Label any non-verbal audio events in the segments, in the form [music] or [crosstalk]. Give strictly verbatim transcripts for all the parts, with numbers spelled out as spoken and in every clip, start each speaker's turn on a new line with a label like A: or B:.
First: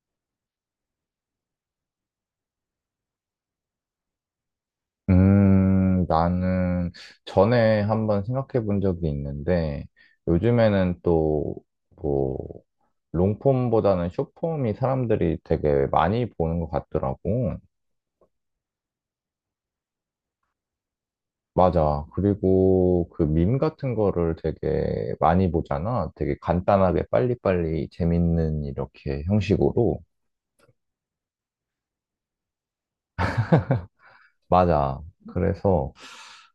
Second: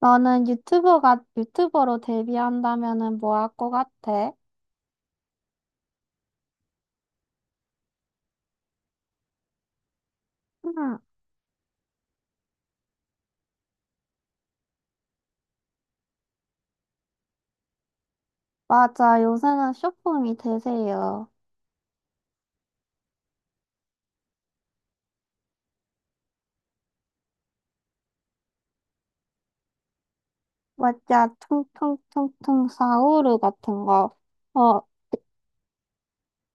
A: 너는 유튜버가, 유튜버로 데뷔한다면은 뭐 할 것 같아?
B: 음, 나는 전에 한번 생각해 본 적이 있는데,
A: 응,
B: 요즘에는 또, 뭐, 롱폼보다는 숏폼이 사람들이 되게 많이 보는 것 같더라고.
A: 맞아. 요새는 쇼폼이 대세예요.
B: 맞아. 그리고 그 밈 같은 거를 되게 많이 보잖아. 되게 간단하게 빨리빨리 재밌는 이렇게 형식으로.
A: 맞아. 퉁퉁퉁퉁 사우르 같은 거. 어,
B: 맞아. 그래서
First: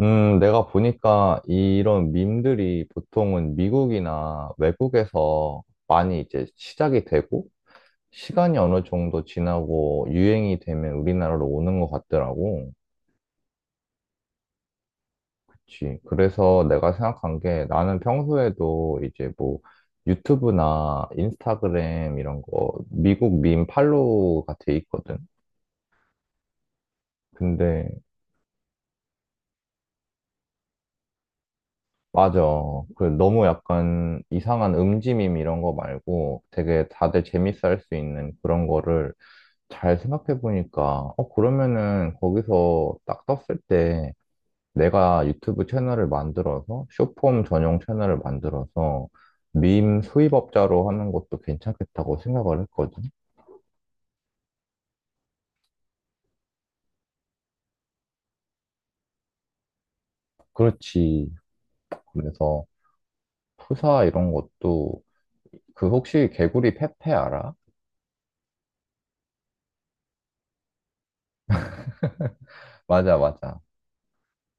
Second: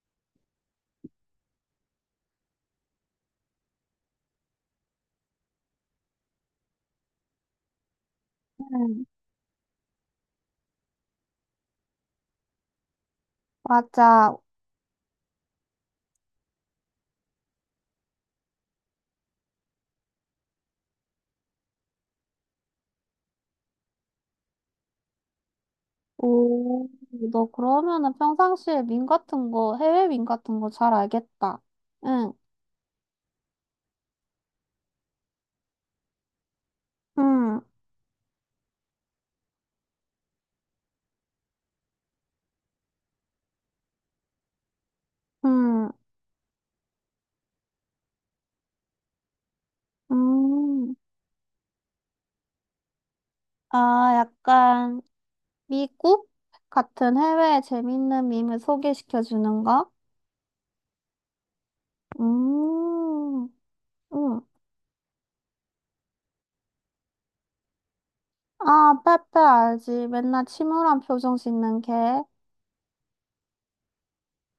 B: 음, 내가 보니까 이런 밈들이 보통은 미국이나 외국에서 많이 이제 시작이 되고, 시간이 어느
A: 응,
B: 정도 지나고 유행이 되면 우리나라로 오는 것 같더라고.
A: 맞아.
B: 그치. 그래서 내가 생각한 게 나는 평소에도 이제 뭐 유튜브나 인스타그램 이런 거 미국 밈 팔로우가 돼 있거든.
A: 오, 너
B: 근데
A: 그러면은 평상시에 밈 같은 거, 해외 밈 같은 거 잘 알겠다. 응,
B: 맞아. 그 너무 약간 이상한 음지밈 이런 거 말고 되게 다들
A: 응,
B: 재밌어 할 수 있는 그런 거를 잘 생각해 보니까 어 그러면은 거기서 딱 떴을 때 내가 유튜브
A: 응,
B: 채널을 만들어서 쇼폼 전용 채널을 만들어서 밈 수입업자로
A: 음.
B: 하는 것도 괜찮겠다고 생각을 했거든.
A: 아, 약간 미국 같은 해외에 재밌는 밈을 소개시켜 주는 거?
B: 그렇지. 그래서
A: 음,
B: 프사 이런
A: 음.
B: 것도 그 혹시 개구리 페페 알아?
A: 아, 빼빼 알지. 맨날 침울한 표정 짓는 걔.
B: 맞아, 맞아.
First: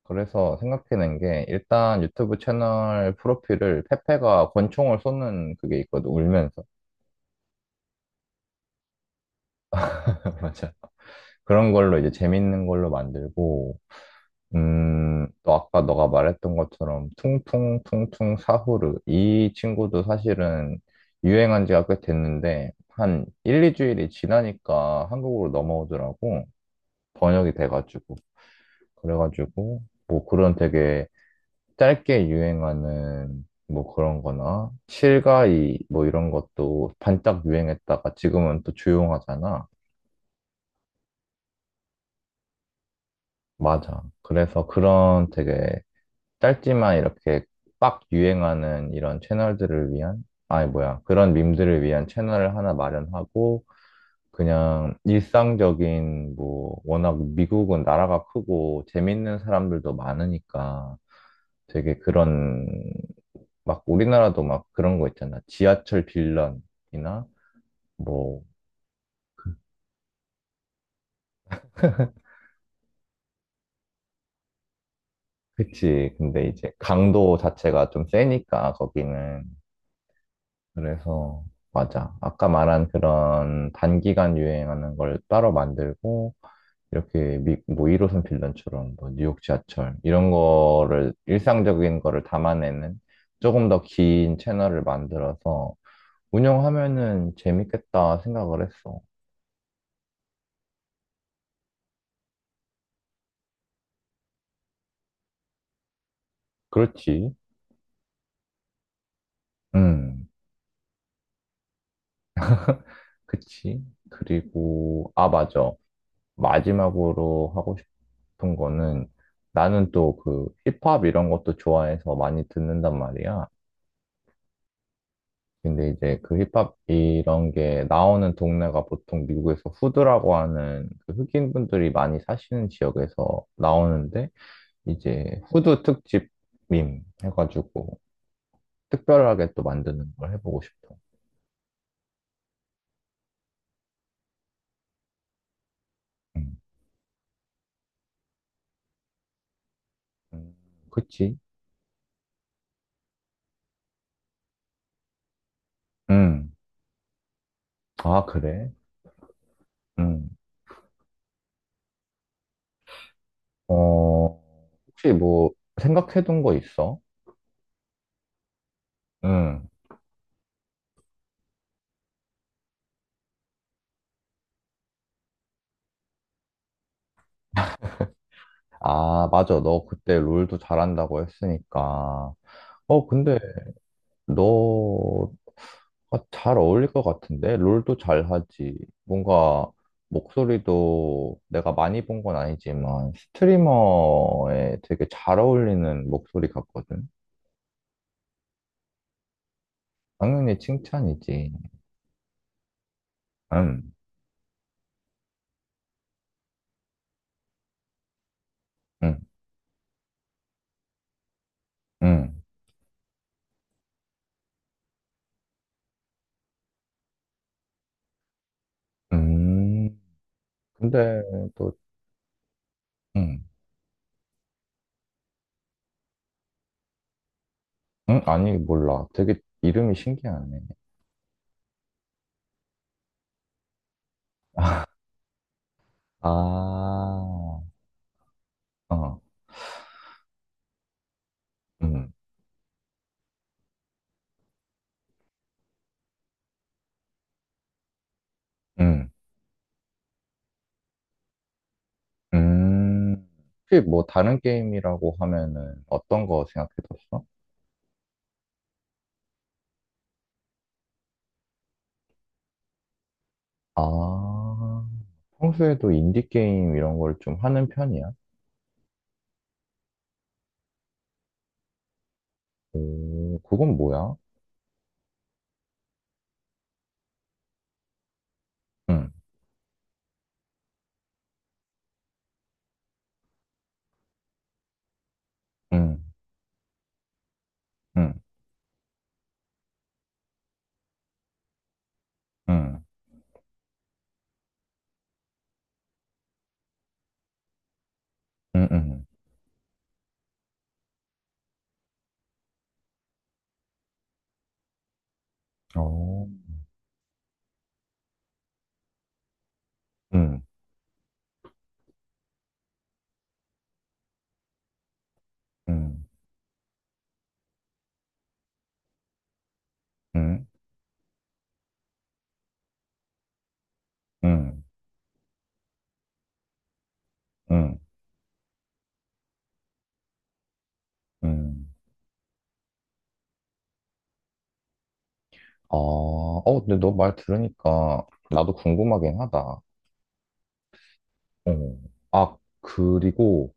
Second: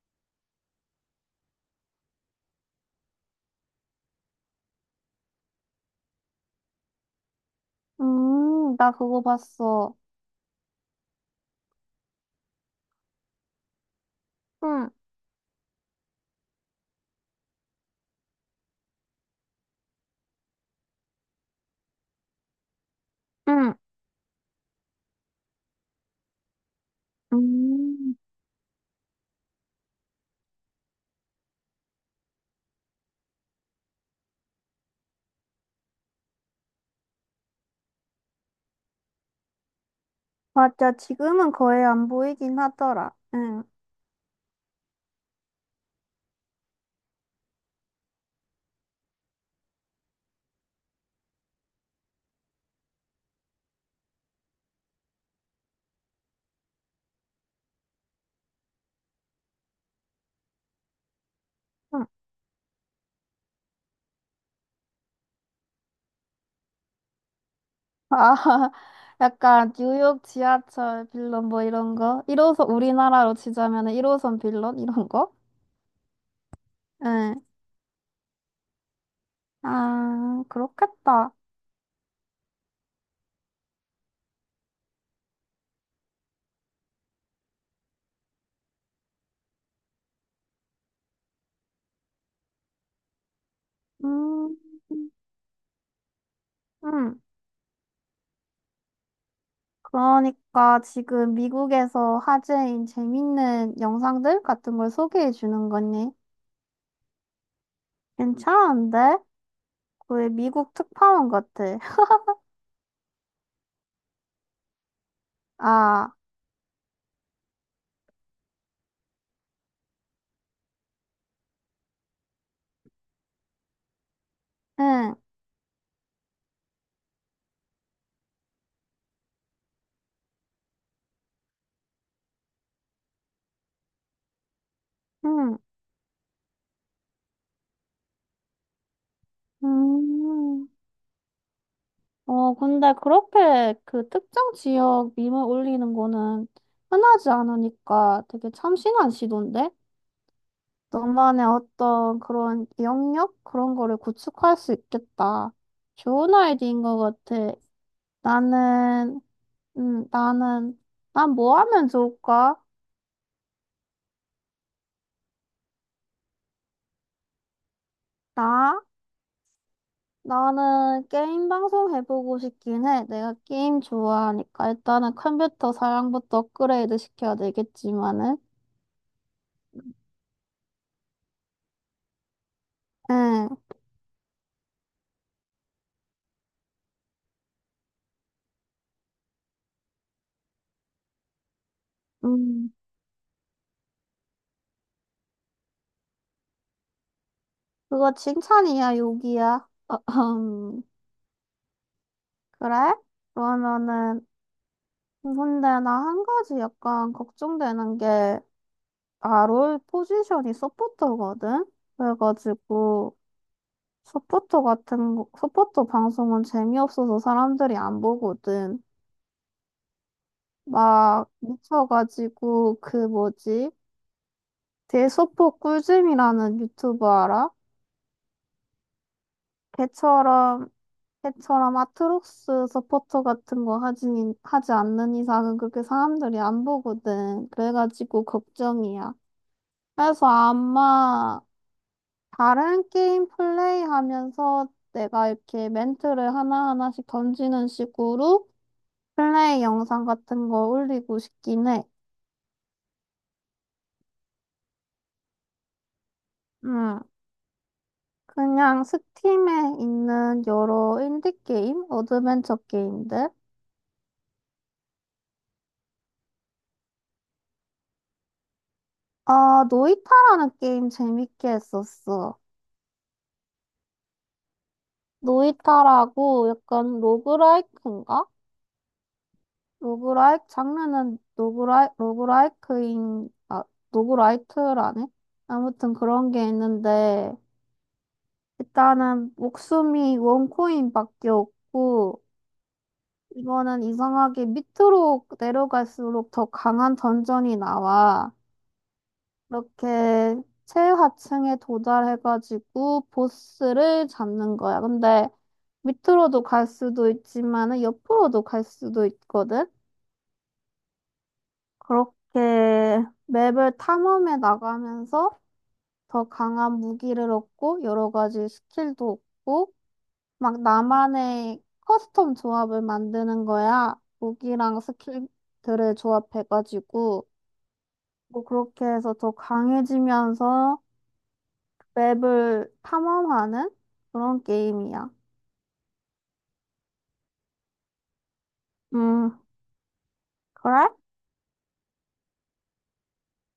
B: 그래서 생각해낸 게 일단 유튜브 채널 프로필을 페페가 권총을 쏘는 그게 있거든, 울면서.
A: 음, 나 그거 봤어.
B: [laughs] 맞아. 그런 걸로 이제 재밌는 걸로 만들고
A: 응,
B: 음, 또 아까 너가 말했던 것처럼 퉁퉁퉁퉁 사후르 이 친구도 사실은 유행한 지가 꽤 됐는데 한 일,
A: 응,
B: 이 주일이 지나니까 한국으로 넘어오더라고. 번역이 돼가지고.
A: 음.
B: 그래가지고 뭐 그런 되게 짧게 유행하는 뭐 그런 거나 실가이 뭐 이런 것도 반짝 유행했다가 지금은 또 조용하잖아.
A: 맞아, 지금은 거의 안 보이긴 하더라. 응,
B: 맞아. 그래서 그런 되게 짧지만 이렇게 빡 유행하는 이런 채널들을 위한, 아니 뭐야, 그런 밈들을 위한 채널을 하나 마련하고 그냥 일상적인 뭐 워낙 미국은 나라가 크고 재밌는 사람들도 많으니까 되게
A: 응.
B: 그런, 막 우리나라도 막 그런 거 있잖아. 지하철 빌런이나
A: 아,
B: 뭐,
A: [laughs] 약간 뉴욕 지하철 빌런 뭐 이런 거? 일 호선, 우리나라로 치자면 일 호선 빌런 이런 거?
B: 그치. 근데 이제
A: 응.
B: 강도 자체가 좀 세니까 거기는.
A: 아, 그렇겠다.
B: 그래서 맞아. 아까 말한 그런 단기간 유행하는 걸 따로 만들고 이렇게 미, 뭐 일 호선 빌런처럼 뭐 뉴욕 지하철 이런 거를 일상적인 거를 담아내는 조금 더 긴
A: 음,
B: 채널을 만들어서
A: 응.
B: 운영하면은 재밌겠다 생각을 했어.
A: 그러니까 지금 미국에서 화제인 재밌는 영상들 같은 걸 소개해 주는 거니?
B: 그렇지.
A: 괜찮은데?
B: 음.
A: 거의 미국 특파원 같아. [laughs]
B: 그치? 그리고, 아, 맞아.
A: 아,
B: 마지막으로 하고 싶은 거는 나는 또 그 힙합 이런 것도 좋아해서 많이 듣는단 말이야.
A: 응,
B: 근데 이제 그 힙합 이런 게 나오는 동네가 보통 미국에서 후드라고 하는 그 흑인분들이 많이 사시는 지역에서 나오는데 이제
A: 응,
B: 후드 특집 밈 해가지고 특별하게 또 만드는 걸 해보고
A: 음.
B: 싶어.
A: 어, 근데 그렇게 그 특정 지역 밈을 올리는 거는
B: 음.
A: 흔하지 않으니까 되게 참신한 시도인데?
B: 음, 그치?
A: 너만의 어떤 그런 영역? 그런 거를 구축할 수 있겠다. 좋은
B: 음.
A: 아이디어인 것 같아.
B: 아, 그래?
A: 나는 음,
B: 음.
A: 나는, 난 뭐 하면 좋을까?
B: 어, 혹시 뭐 생각해둔 거 있어?
A: 나?
B: 응,
A: 나는 게임 방송 해보고 싶긴 해. 내가 게임 좋아하니까. 일단은 컴퓨터 사양부터 업그레이드 시켜야 되겠지만은.
B: 아, 맞아. 너 그때 롤도 잘한다고 했으니까. 어, 근데
A: 응,
B: 너가 잘 어울릴 것 같은데? 롤도 잘하지. 뭔가 목소리도 내가 많이 본 건
A: 음,
B: 아니지만 스트리머에 되게 잘 어울리는 목소리 같거든.
A: 그거 칭찬이야, 욕이야? [laughs]
B: 당연히
A: 어흠.
B: 칭찬이지.
A: 그래?
B: 응,
A: 그러면은, 근데 나 한 가지 약간 걱정되는 게,
B: 응,
A: 아, 롤 포지션이 서포터거든?
B: 응.
A: 그래가지고, 서포터 같은 거, 서포터 방송은 재미없어서 사람들이 안 보거든.
B: 음, 근데
A: 막
B: 또,
A: 미쳐가지고 그
B: 응.
A: 뭐지? 대소포 꿀잼이라는 유튜버 알아?
B: 응? 아니, 몰라. 되게 이름이 신기하네.
A: 걔처럼 걔처럼 아트록스 서포터 같은 거 하지 하지 않는 이상은 그렇게 사람들이 안
B: 아,
A: 보거든. 그래가지고 걱정이야.
B: 어,
A: 그래서 아마
B: 음,
A: 다른 게임 플레이하면서 내가 이렇게 멘트를 하나하나씩 던지는 식으로
B: 음,
A: 플레이 영상 같은 거 올리고 싶긴 해.
B: 음. 혹시 뭐 다른 게임이라고 하면은 어떤 거
A: 음,
B: 생각해뒀어?
A: 그냥 스팀에 있는 여러 인디 게임, 어드벤처 게임들.
B: 아, 평소에도 인디게임 이런 걸 좀 하는 편이야?
A: 아, 노이타라는 게임 재밌게 했었어.
B: 오, 그건 뭐야?
A: 노이타라고 약간 로그라이크인가?
B: 응,
A: 로그라이크 장르는 로그라이 로그라이크인 아 로그라이트라네. 아무튼
B: 응,
A: 그런 게 있는데
B: 응,
A: 일단은 목숨이 원코인밖에 없고.
B: 응,
A: 이거는 이상하게 밑으로 내려갈수록 더 강한 던전이 나와.
B: 응, 응.
A: 이렇게 최하층에 도달해가지고 보스를 잡는 거야. 근데
B: 어,
A: 밑으로도 갈 수도 있지만은 옆으로도 갈 수도 있거든.
B: 응,
A: 그렇게 맵을 탐험해 나가면서
B: 응,
A: 더 강한 무기를 얻고 여러 가지 스킬도 얻고
B: 응,
A: 막 나만의 커스텀 조합을 만드는 거야.
B: 응,
A: 무기랑 스킬들을 조합해가지고,
B: 응,
A: 뭐 그렇게 해서 더 강해지면서
B: 응.
A: 맵을 탐험하는 그런 게임이야.
B: 아, 어, 근데 너 말 들으니까 나도 궁금하긴
A: 음,
B: 하다.
A: 그래?
B: 어. 아, 그리고,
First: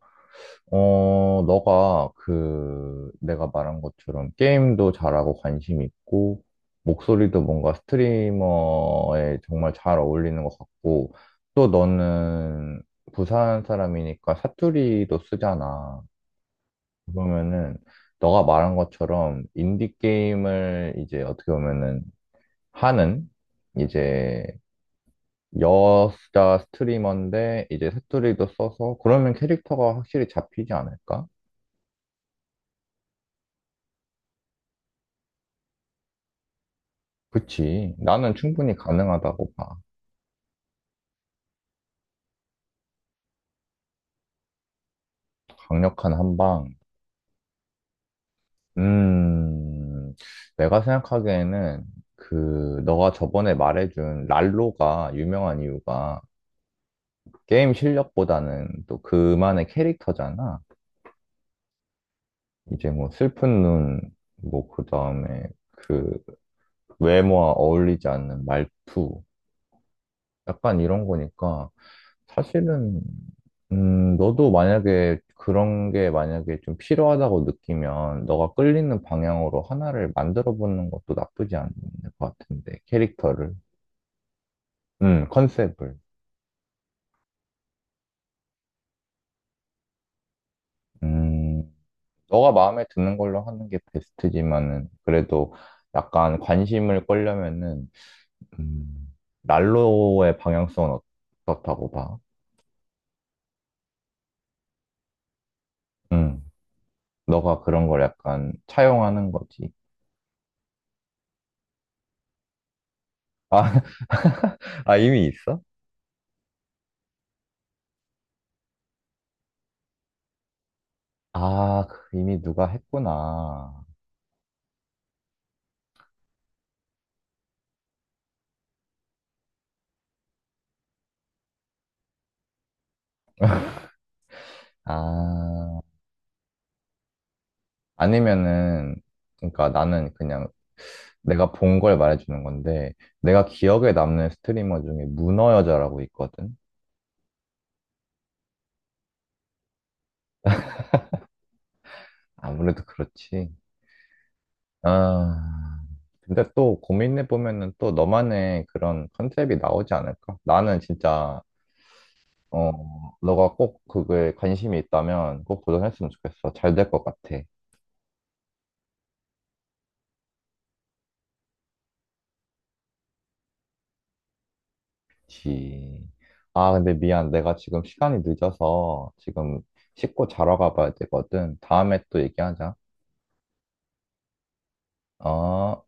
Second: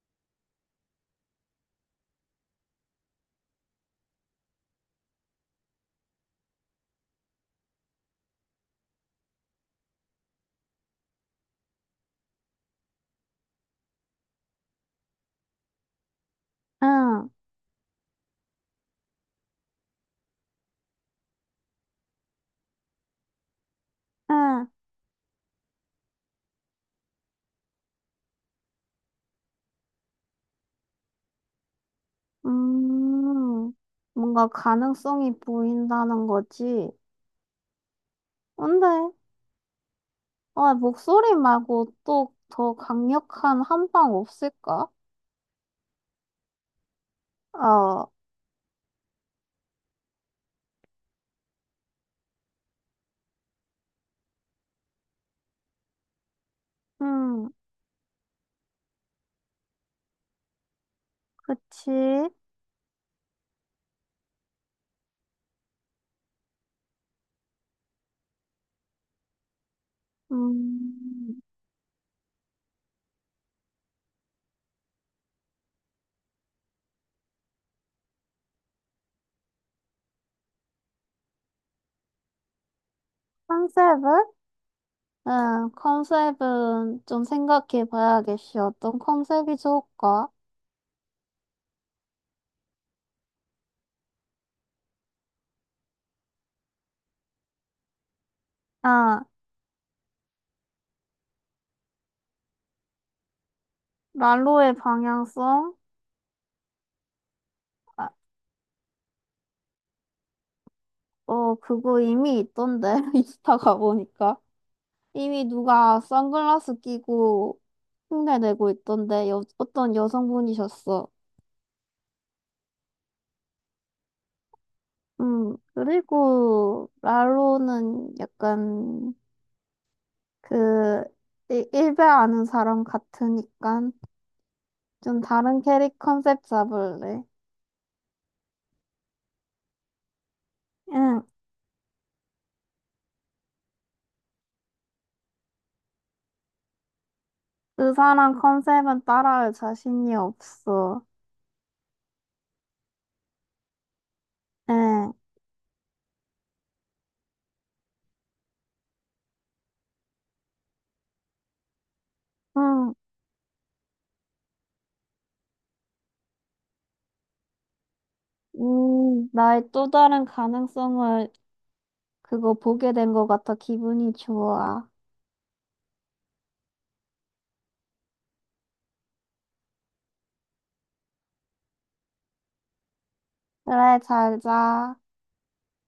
B: 어, 너가 그, 내가 말한 것처럼 게임도 잘하고 관심 있고, 목소리도 뭔가 스트리머에 정말 잘 어울리는 것 같고, 또 너는 부산 사람이니까 사투리도 쓰잖아.
A: 응,
B: 그러면은, 너가 말한 것처럼 인디게임을 이제 어떻게 보면은 하는, 이제
A: 응,
B: 여자 스트리머인데 이제 새투리도 써서 그러면 캐릭터가 확실히 잡히지 않을까?
A: 음, 뭔가 가능성이 보인다는 거지.
B: 그치. 나는 충분히
A: 근데,
B: 가능하다고 봐.
A: 아, 목소리 말고 또 더 강력한 한방 없을까?
B: 강력한 한방.
A: 어,
B: 음, 내가 생각하기에는 그 너가 저번에 말해준 랄로가 유명한 이유가
A: 음,
B: 게임 실력보다는 또 그만의 캐릭터잖아.
A: 그치.
B: 이제 뭐 슬픈 눈, 뭐 그다음에 그 외모와 어울리지 않는 말투, 약간 이런
A: 음.
B: 거니까. 사실은, 음, 너도 만약에 그런 게 만약에 좀 필요하다고 느끼면 너가 끌리는 방향으로 하나를 만들어 보는 것도 나쁘지 않은 것 같은데, 캐릭터를.
A: 컨셉을?
B: 음,
A: 응,
B: 컨셉을.
A: 컨셉은 좀 생각해 봐야겠어. 어떤 컨셉이 좋을까?
B: 음, 너가 마음에 드는 걸로 하는 게 베스트지만은, 그래도 약간 관심을 끌려면은, 음,
A: 아,
B: 난로의 방향성은 어, 어떻다고 봐?
A: 난로의 방향성?
B: 음, 너가 그런 걸
A: 아,
B: 약간 차용하는 거지.
A: 어, 그거 이미 있던데. [laughs] 인스타
B: 아,
A: 가보니까.
B: [laughs] 아, 이미
A: 이미
B: 있어?
A: 누가 선글라스 끼고 흉내내고 있던데. 여, 어떤 여성분이셨어.
B: 아, 그 이미 누가 했구나.
A: 음, 그리고 랄로는 약간 그 일- 일배 아는 사람 같으니까 좀 다른
B: 아,
A: 캐릭 컨셉 잡을래.
B: 아니면은, 그러니까 나는 그냥
A: 응.
B: 내가 본 걸 말해주는 건데, 내가 기억에 남는 스트리머 중에 문어 여자라고 있거든?
A: 의사랑 컨셉은 따라할 자신이 없어.
B: 아무래도 그렇지.
A: 에,
B: 아, 근데 또 고민해보면은 또 너만의 그런 컨셉이 나오지 않을까? 나는 진짜, 어,
A: 응,
B: 너가 꼭 그거에 관심이 있다면 꼭 도전했으면 좋겠어. 잘 될 것 같아.
A: 음, 나의 또 다른 가능성을 그거 보게 된 것 같아 기분이 좋아.
B: 그치. 아, 근데 미안. 내가 지금 시간이 늦어서 지금 씻고 자러 가봐야 되거든. 다음에 또 얘기하자.
A: 그래, 잘 자.
B: 어.